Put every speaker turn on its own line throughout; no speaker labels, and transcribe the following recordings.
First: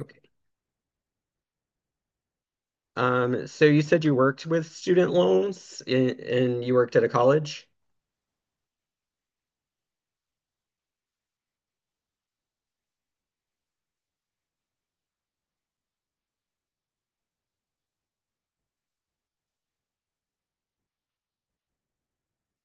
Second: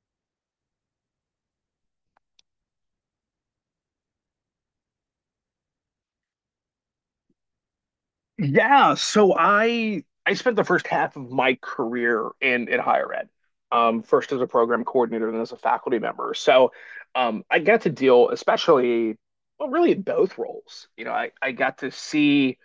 Okay. So you said you worked with student loans and you worked at a college?
Yeah, so I spent the first half of my career in higher ed. First as a program coordinator, and as a faculty member. So I got to deal, especially, well, really in both roles. I got to see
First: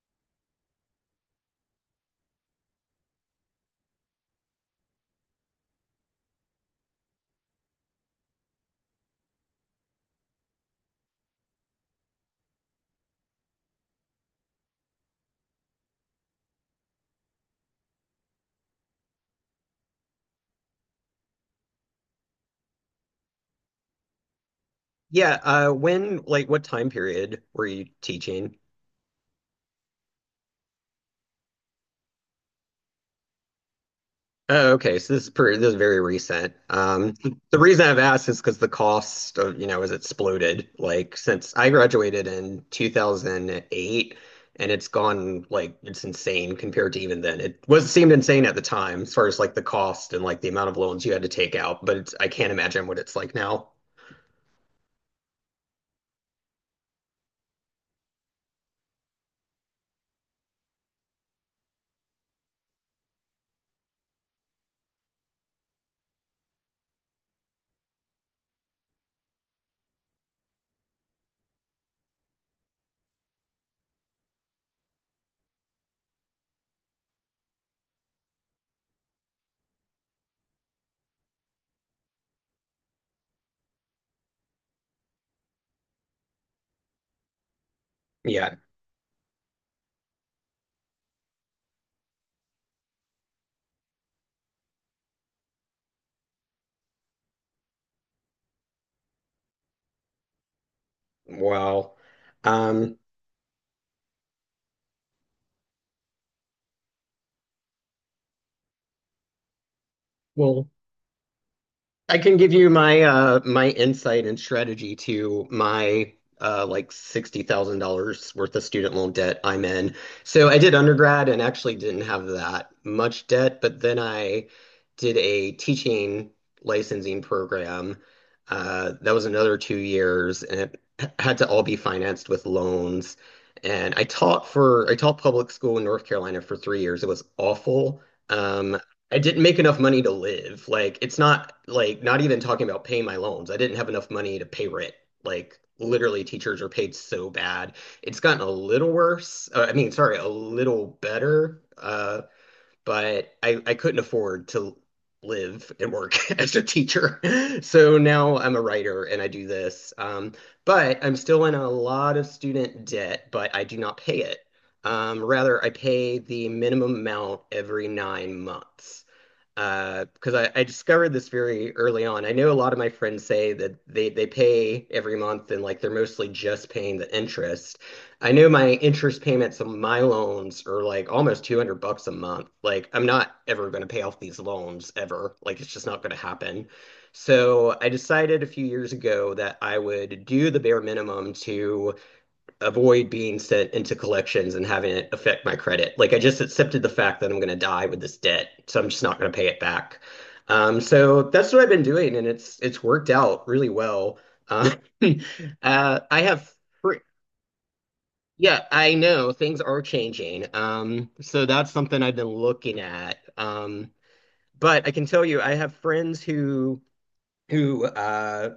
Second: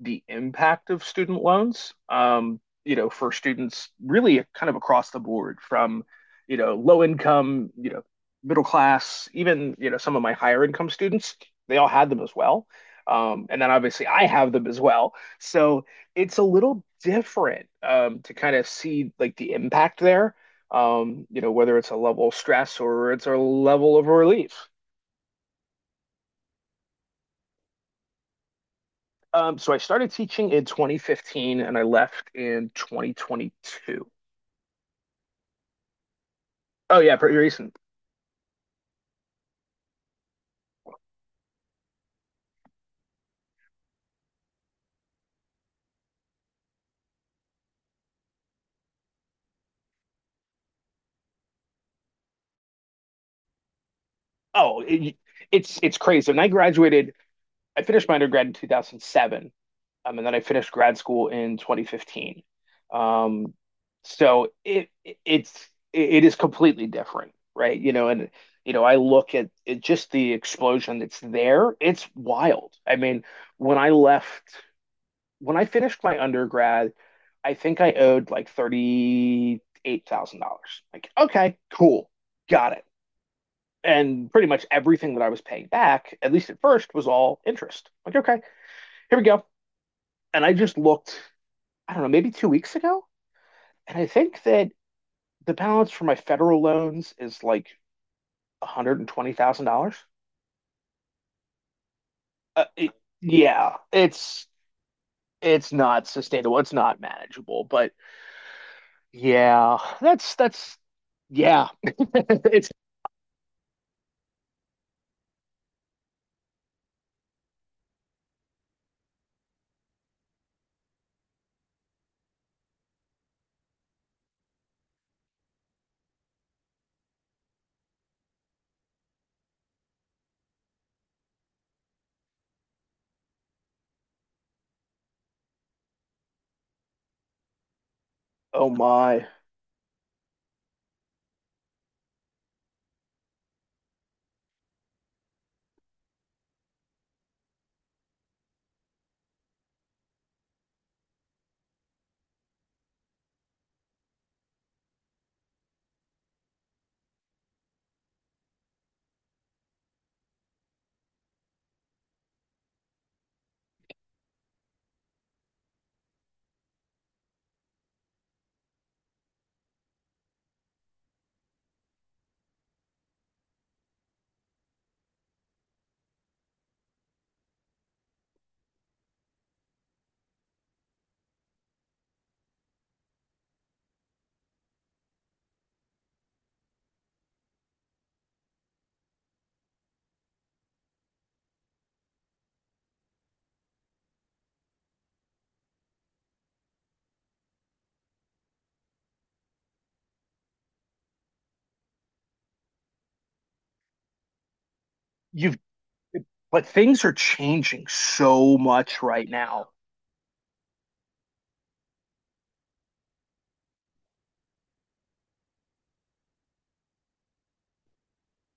the impact of student loans, for students really kind of across the board from, low income, middle class, even, some of my higher income students, they all had them as well. And then obviously I have them as well. So it's a little different to kind of see like the impact there, whether it's a level of stress or it's a level of relief.
Yeah, when, like, what time period were you teaching?
So I started teaching in 2015 and I left in 2022.
Oh, okay. So this is very recent.
Oh yeah, pretty
The
recent.
reason I've asked is because the cost of, you know, has exploded. Like, since I graduated in 2008, and it's gone, like, it's insane compared to even then. It was seemed insane at the time as far as, like, the cost and, like, the amount of loans you had to take out, but I can't imagine what it's like now.
Oh, it's crazy. When I graduated, I finished my undergrad in 2007, and then I finished grad school in 2015. Um, so it is completely different, right? And I look at it, just the explosion that's there. It's wild. I mean, when I left, when I finished my undergrad, I think I owed like $38,000. Like, okay, cool, got it. And pretty much everything that I was paying back, at least at first, was all interest. Like, okay,
Yeah.
here we go. And I just looked, I don't know, maybe 2 weeks ago. And I think that the balance for my federal loans is like $120,000.
Wow.
Uh, it-
Um,
yeah, it's not sustainable. It's not manageable. But yeah, that's
well,
that's yeah.
I can give you
It's
my my insight and strategy to my like $60,000 worth of student loan debt I'm in. So I did undergrad and actually didn't have that much debt, but then I did a teaching licensing program. That was another 2 years and it had to all be financed with loans. And I taught public school in North Carolina for 3 years. It was awful.
Oh
Um, I
my.
didn't make enough money to live. Like it's not like not even talking about paying my loans. I didn't have enough money to pay rent. Like literally teachers are paid so bad. It's gotten a little worse. I mean, sorry, a little better. But I couldn't afford to live and work as a teacher. So now I'm a writer and I do this. But I'm still in a lot of student debt, but I do not pay it. Rather, I pay the minimum amount every nine months, because I discovered this very early on. I know a lot of my friends say that they pay every month and like they're mostly just paying the interest. I know my interest payments on my loans are like almost 200 bucks a month. Like I'm not ever going to pay off these loans ever. Like it's just not going to happen. So I decided a few years ago that I would do the bare minimum to avoid being sent into collections and having it affect my credit. Like I just accepted the fact that I'm going to die with this debt, so I'm just not going to pay it back. So that's what I've been doing, and it's worked out really well. Um,
You've
uh, I have,
But
fr-
things are changing so
yeah, I
much right
know things
now.
are changing. So that's something I've been looking at. But I can tell you, I have friends who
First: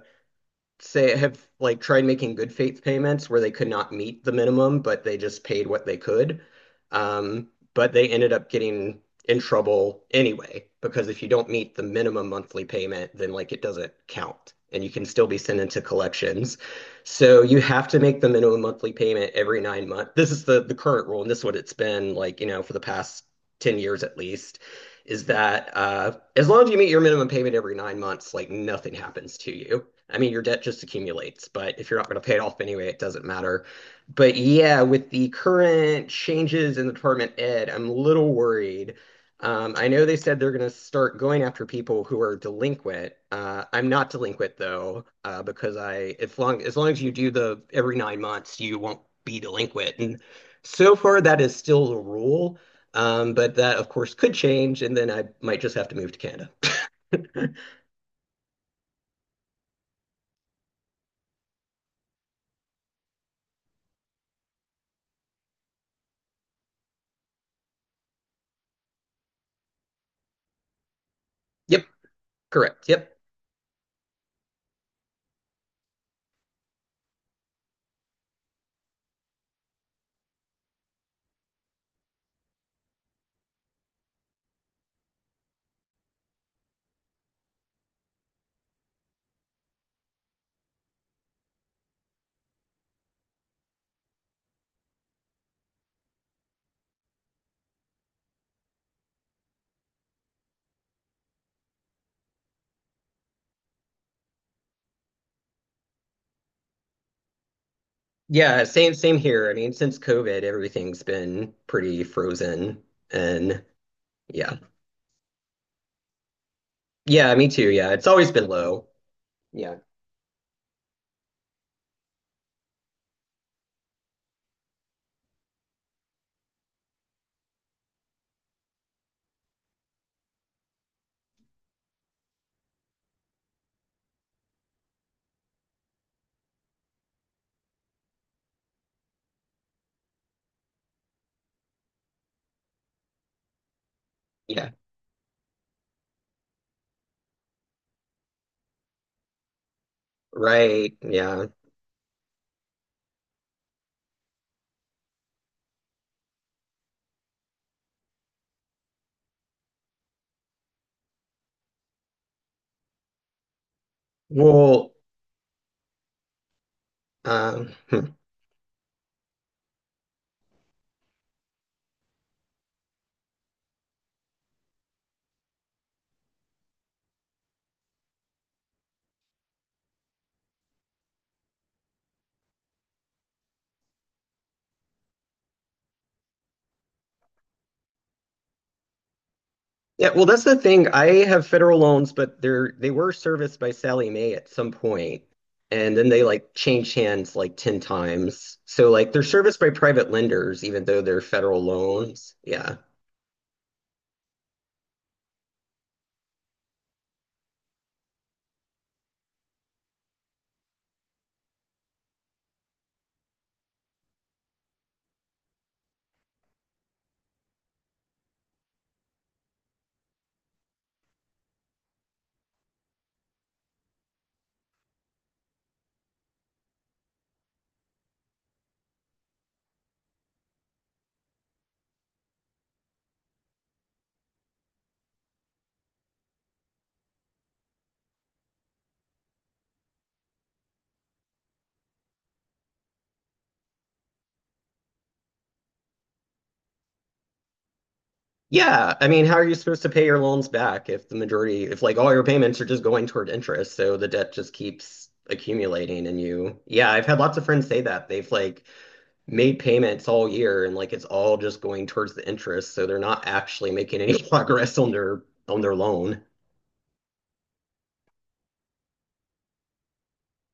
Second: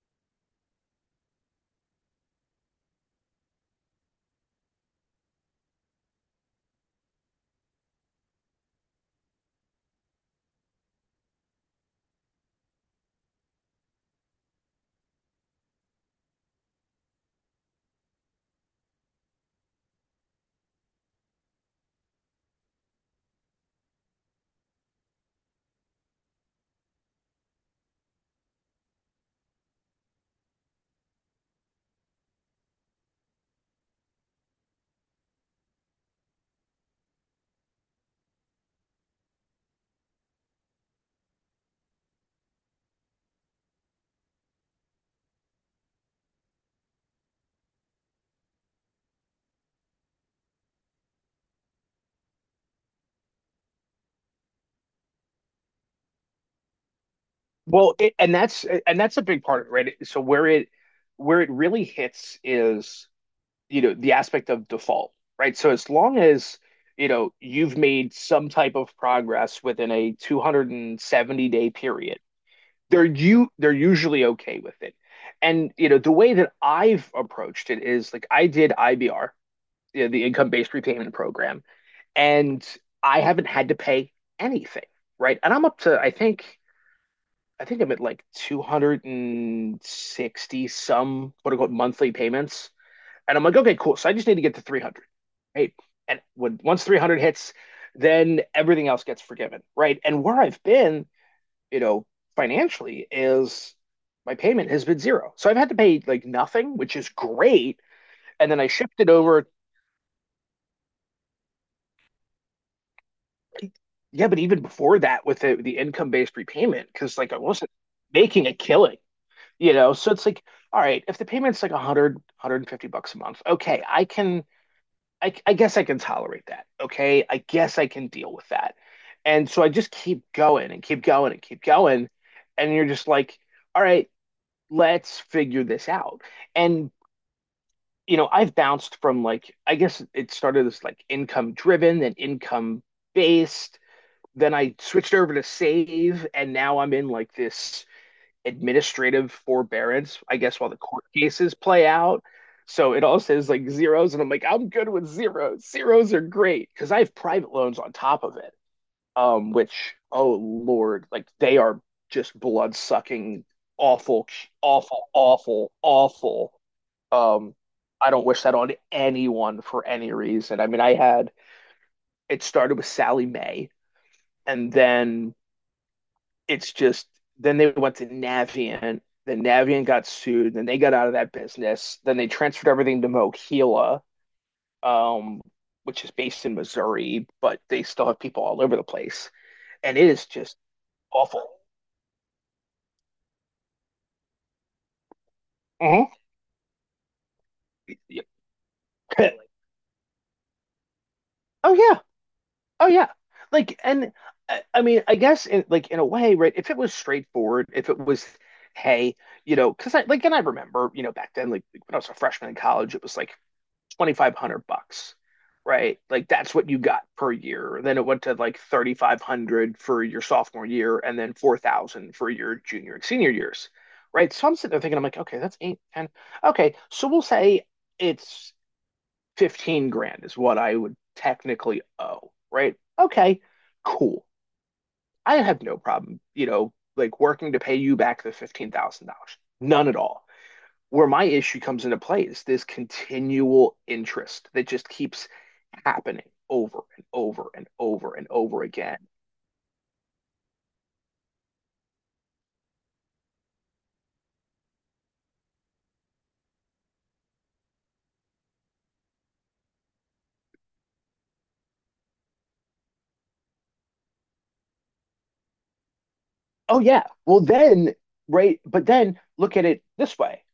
say have like tried making good faith payments where they could not meet the minimum, but they just paid what they could. Um, but they ended up getting in trouble anyway, because if you don't meet the minimum monthly payment, then like it doesn't count and you can still be sent into collections. So you have to make the minimum monthly payment every 9 months. This is the current rule, and this is what it's been like, you know, for the past 10 years at least. Is that As long as you meet your minimum payment every 9 months, like nothing happens to you. I mean, your debt just accumulates, but if you're not going to pay it off anyway, it doesn't matter. But yeah, with the current changes in the Department of Ed, I'm a little worried. I know they said they're going to start going after people who are delinquent. I'm not delinquent though, if long as you do the every 9 months, you won't be delinquent. And so far, that is still the rule. But that, of course, could change, and then I might just have to move to Canada.
Well, and that's a big part of it, right? So where it really hits is, the aspect of default, right? So as long as, you've made some type of progress within a 270-day
Yep,
period,
correct.
they're
Yep.
you they're usually okay with it. And, the way that I've approached it is like I did IBR, the income-based repayment program, and I haven't had to pay anything, right? And I'm up to, I think I'm at like 260 some quote unquote monthly payments. And I'm like, okay, cool. So I just need to get to 300. Right. And when once 300 hits, then everything else gets forgiven. Right. And where I've been, you know, financially is my payment has been zero. So I've had to pay like nothing, which is great. And then
Yeah,
I shifted
same
over.
here. I mean, since COVID, everything's been pretty frozen, and
Yeah. But
yeah,
even before that with the income based repayment, because like
yeah,
I
me too.
wasn't
Yeah, it's always
making
been
a
low.
killing. You
Yeah,
know, so it's like, all right, if the payment's like 100, 150 bucks a month, okay, I guess I can tolerate that. Okay, I guess I can deal with that. And so I just keep going and keep going and keep going. And you're just like, all right, let's figure this out. And, I've bounced from like, I guess it started as like income driven and income based. Then
yeah,
I switched over to save. And now I'm in like this administrative forbearance, I guess, while the
right.
court
Yeah.
cases play out. So it all says like zeros, and I'm like, I'm good with zeros. Zeros are great because I have private loans on top of it, which, oh Lord, like they are just blood sucking, awful,
Well,
awful, awful, awful. Um, I
hmm.
don't wish that on anyone for any reason. I mean, I had it started with Sally May, and then it's just then they went to Navient. Then Navient got sued. Then they got out of that business. Then they transferred everything to Mohila, um, which is based in Missouri, but they still have people all over the place, and it
Yeah,
is
well, that's the
just
thing. I have
awful.
federal loans, but they were serviced by Sally Mae at some point, and then
Mhm.
they like changed hands like 10 times. So like they're serviced by private lenders, even though they're federal
Oh yeah,
loans. Yeah.
oh yeah. Like, and I mean, I guess in like in a way, right? If it was straightforward, if it was, hey, and I remember, back then, like when I was a freshman in college, it was like 2,500 bucks, right? Like that's what you got per year. Then it went to like 3,500 for your sophomore year and then 4,000 for your junior and senior years, right? So I'm sitting there thinking, I'm like, okay, that's eight ten. Okay, so we'll say it's 15 grand is what I would technically owe, right? Okay, cool. I have no problem, like working to pay you back the $15,000. None at all. Where my issue comes into play is this continual interest that just keeps happening over and over and over and over
Yeah,
again.
I mean, how are you supposed to pay your loans back if if like all your payments are just going toward interest, so the debt just keeps accumulating and yeah, I've had lots of friends say that. They've like made payments all year and like it's all just going towards the interest, so they're not actually making any progress on their loan.
Oh, yeah. Well, then, right. But then look at it this way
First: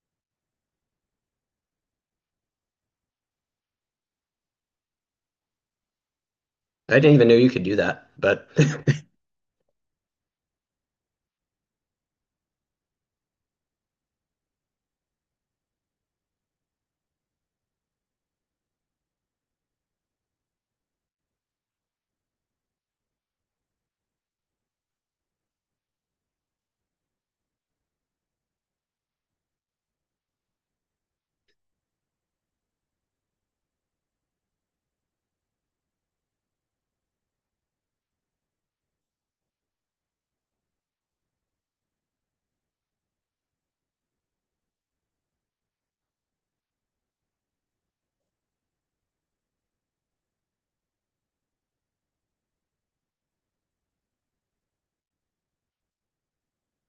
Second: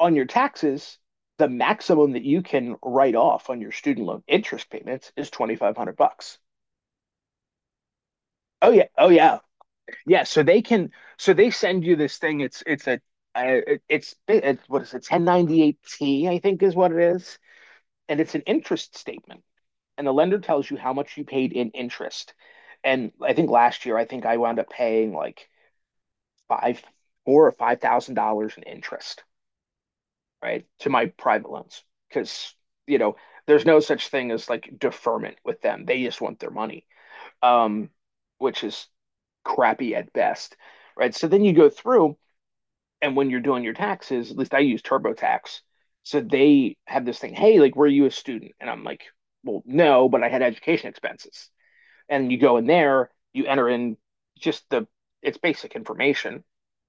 on your taxes, the maximum that you can write off on your student loan interest payments is 2,500 bucks.
I didn't even know you could do that, but
Oh yeah, oh yeah. Yeah, so they send you this thing, it's a it- it's what is it, 1098T, I think is what it is, and it's an interest statement and the lender tells you how much you paid in interest. And I think last year, I think I wound up paying like five, four or five thousand dollars in interest, right, to my private loans because you know there's no such thing as like deferment with them. They just want their money, um, which is crappy at best, right? So then you go through, and when you're doing your taxes, at least I use TurboTax. So they have this thing, hey, like, were you a student? And I'm like, well, no, but I had education expenses. And you go in there, you enter in just the it's basic information,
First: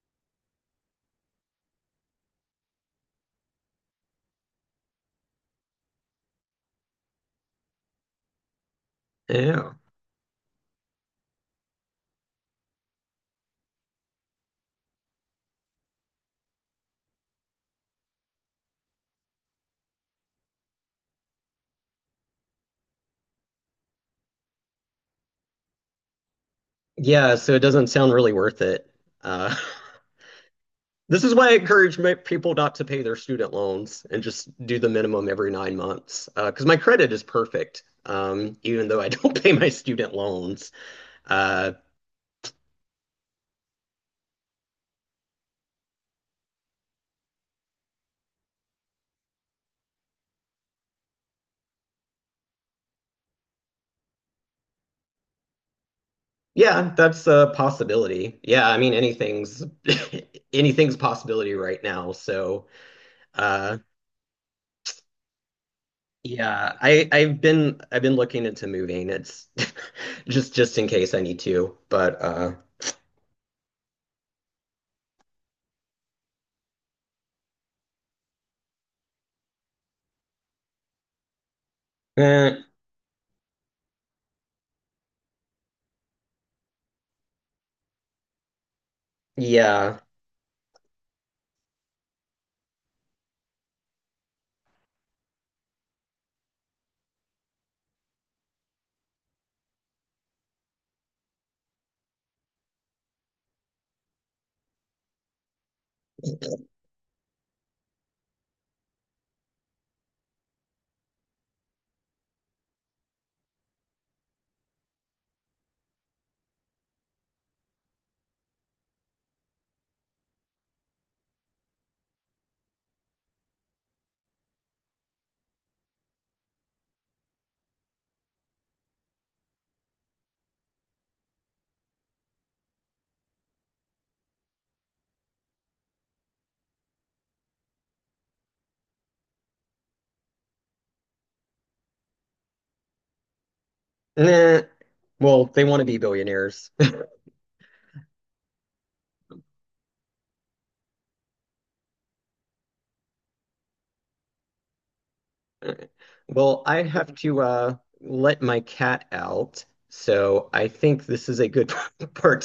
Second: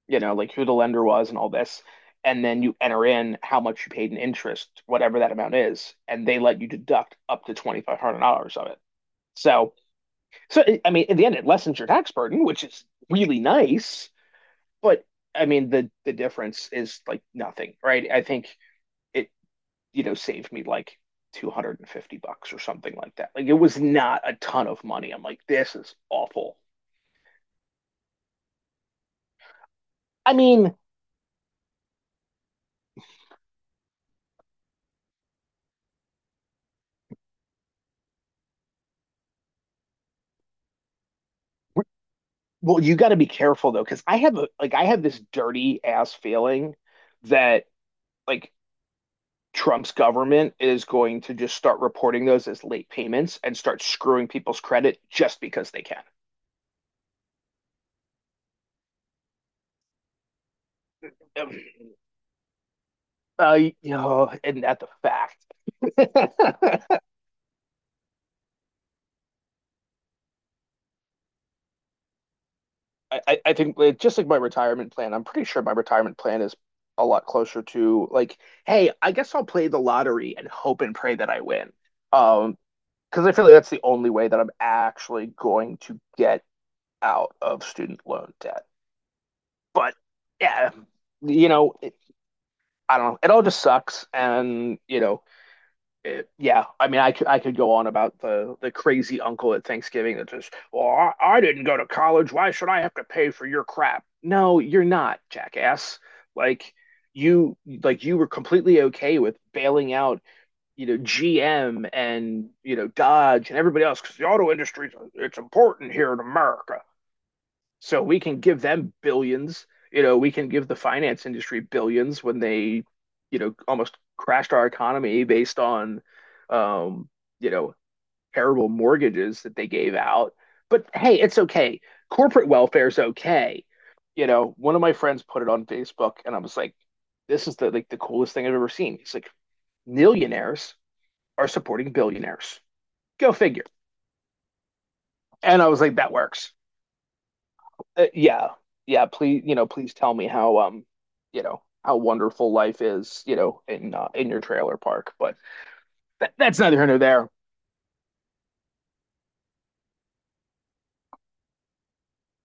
like who the lender was and all this, and then you enter in how much you paid in interest, whatever that amount is, and they let you deduct up to $2,500 of it. So,
yeah.
so I mean, in the end, it lessens your tax burden, which is really nice. But I mean, the difference is like nothing, right? I think it saved me like 250 bucks or something like that. Like it was not a ton of money. I'm like, this is awful.
Yeah, so it doesn't sound really worth it. Uh,
I mean,
this is why I encourage people not to pay their student loans and just do the minimum every 9 months. Because my credit is perfect, even though I don't pay my student loans. Uh,
well, you got to be careful though, because I have this dirty ass feeling that like Trump's government is going to just start reporting those as late payments and start screwing people's credit just because they can.
Yeah, that's a possibility. Yeah, I mean anything's anything's a
Um,
possibility right now. So,
Uh, you
uh
know, and not the fact.
yeah, I've been looking into moving. It's just in case I need to, but
I think like, just like my retirement plan, I'm pretty sure my retirement plan is a lot closer to like, hey, I guess I'll play the lottery and hope and pray that I win. Um,
eh,
because I feel like that's the only way that I'm actually going to get out of student loan debt. But
yeah.
yeah, you know, it, I don't know. It all just sucks, and yeah. I mean, I could go on about the crazy uncle at Thanksgiving that just, well, I didn't go to college. Why should I have to pay for your crap? No, you're not, jackass. Like like you were completely okay with bailing out, GM and, Dodge and everybody else because the auto industry, it's important here in America. So we can give them billions. We can give the finance industry billions when they, almost crashed our economy based on, um, you know, terrible mortgages that they gave out. But hey, it's okay. Corporate welfare is okay. One of my friends put it on Facebook, and I was like, "This is the like the coolest thing I've ever seen." He's like, "Millionaires are supporting billionaires. Go figure."
Eh, well,
And
they
I
want
was
to
like,
be
that works.
billionaires.
Yeah, yeah. Please tell me how wonderful life is, in your trailer park. But that's
Well,
neither
I
here nor
have
there.
to let my cat out. So, I think this is a good part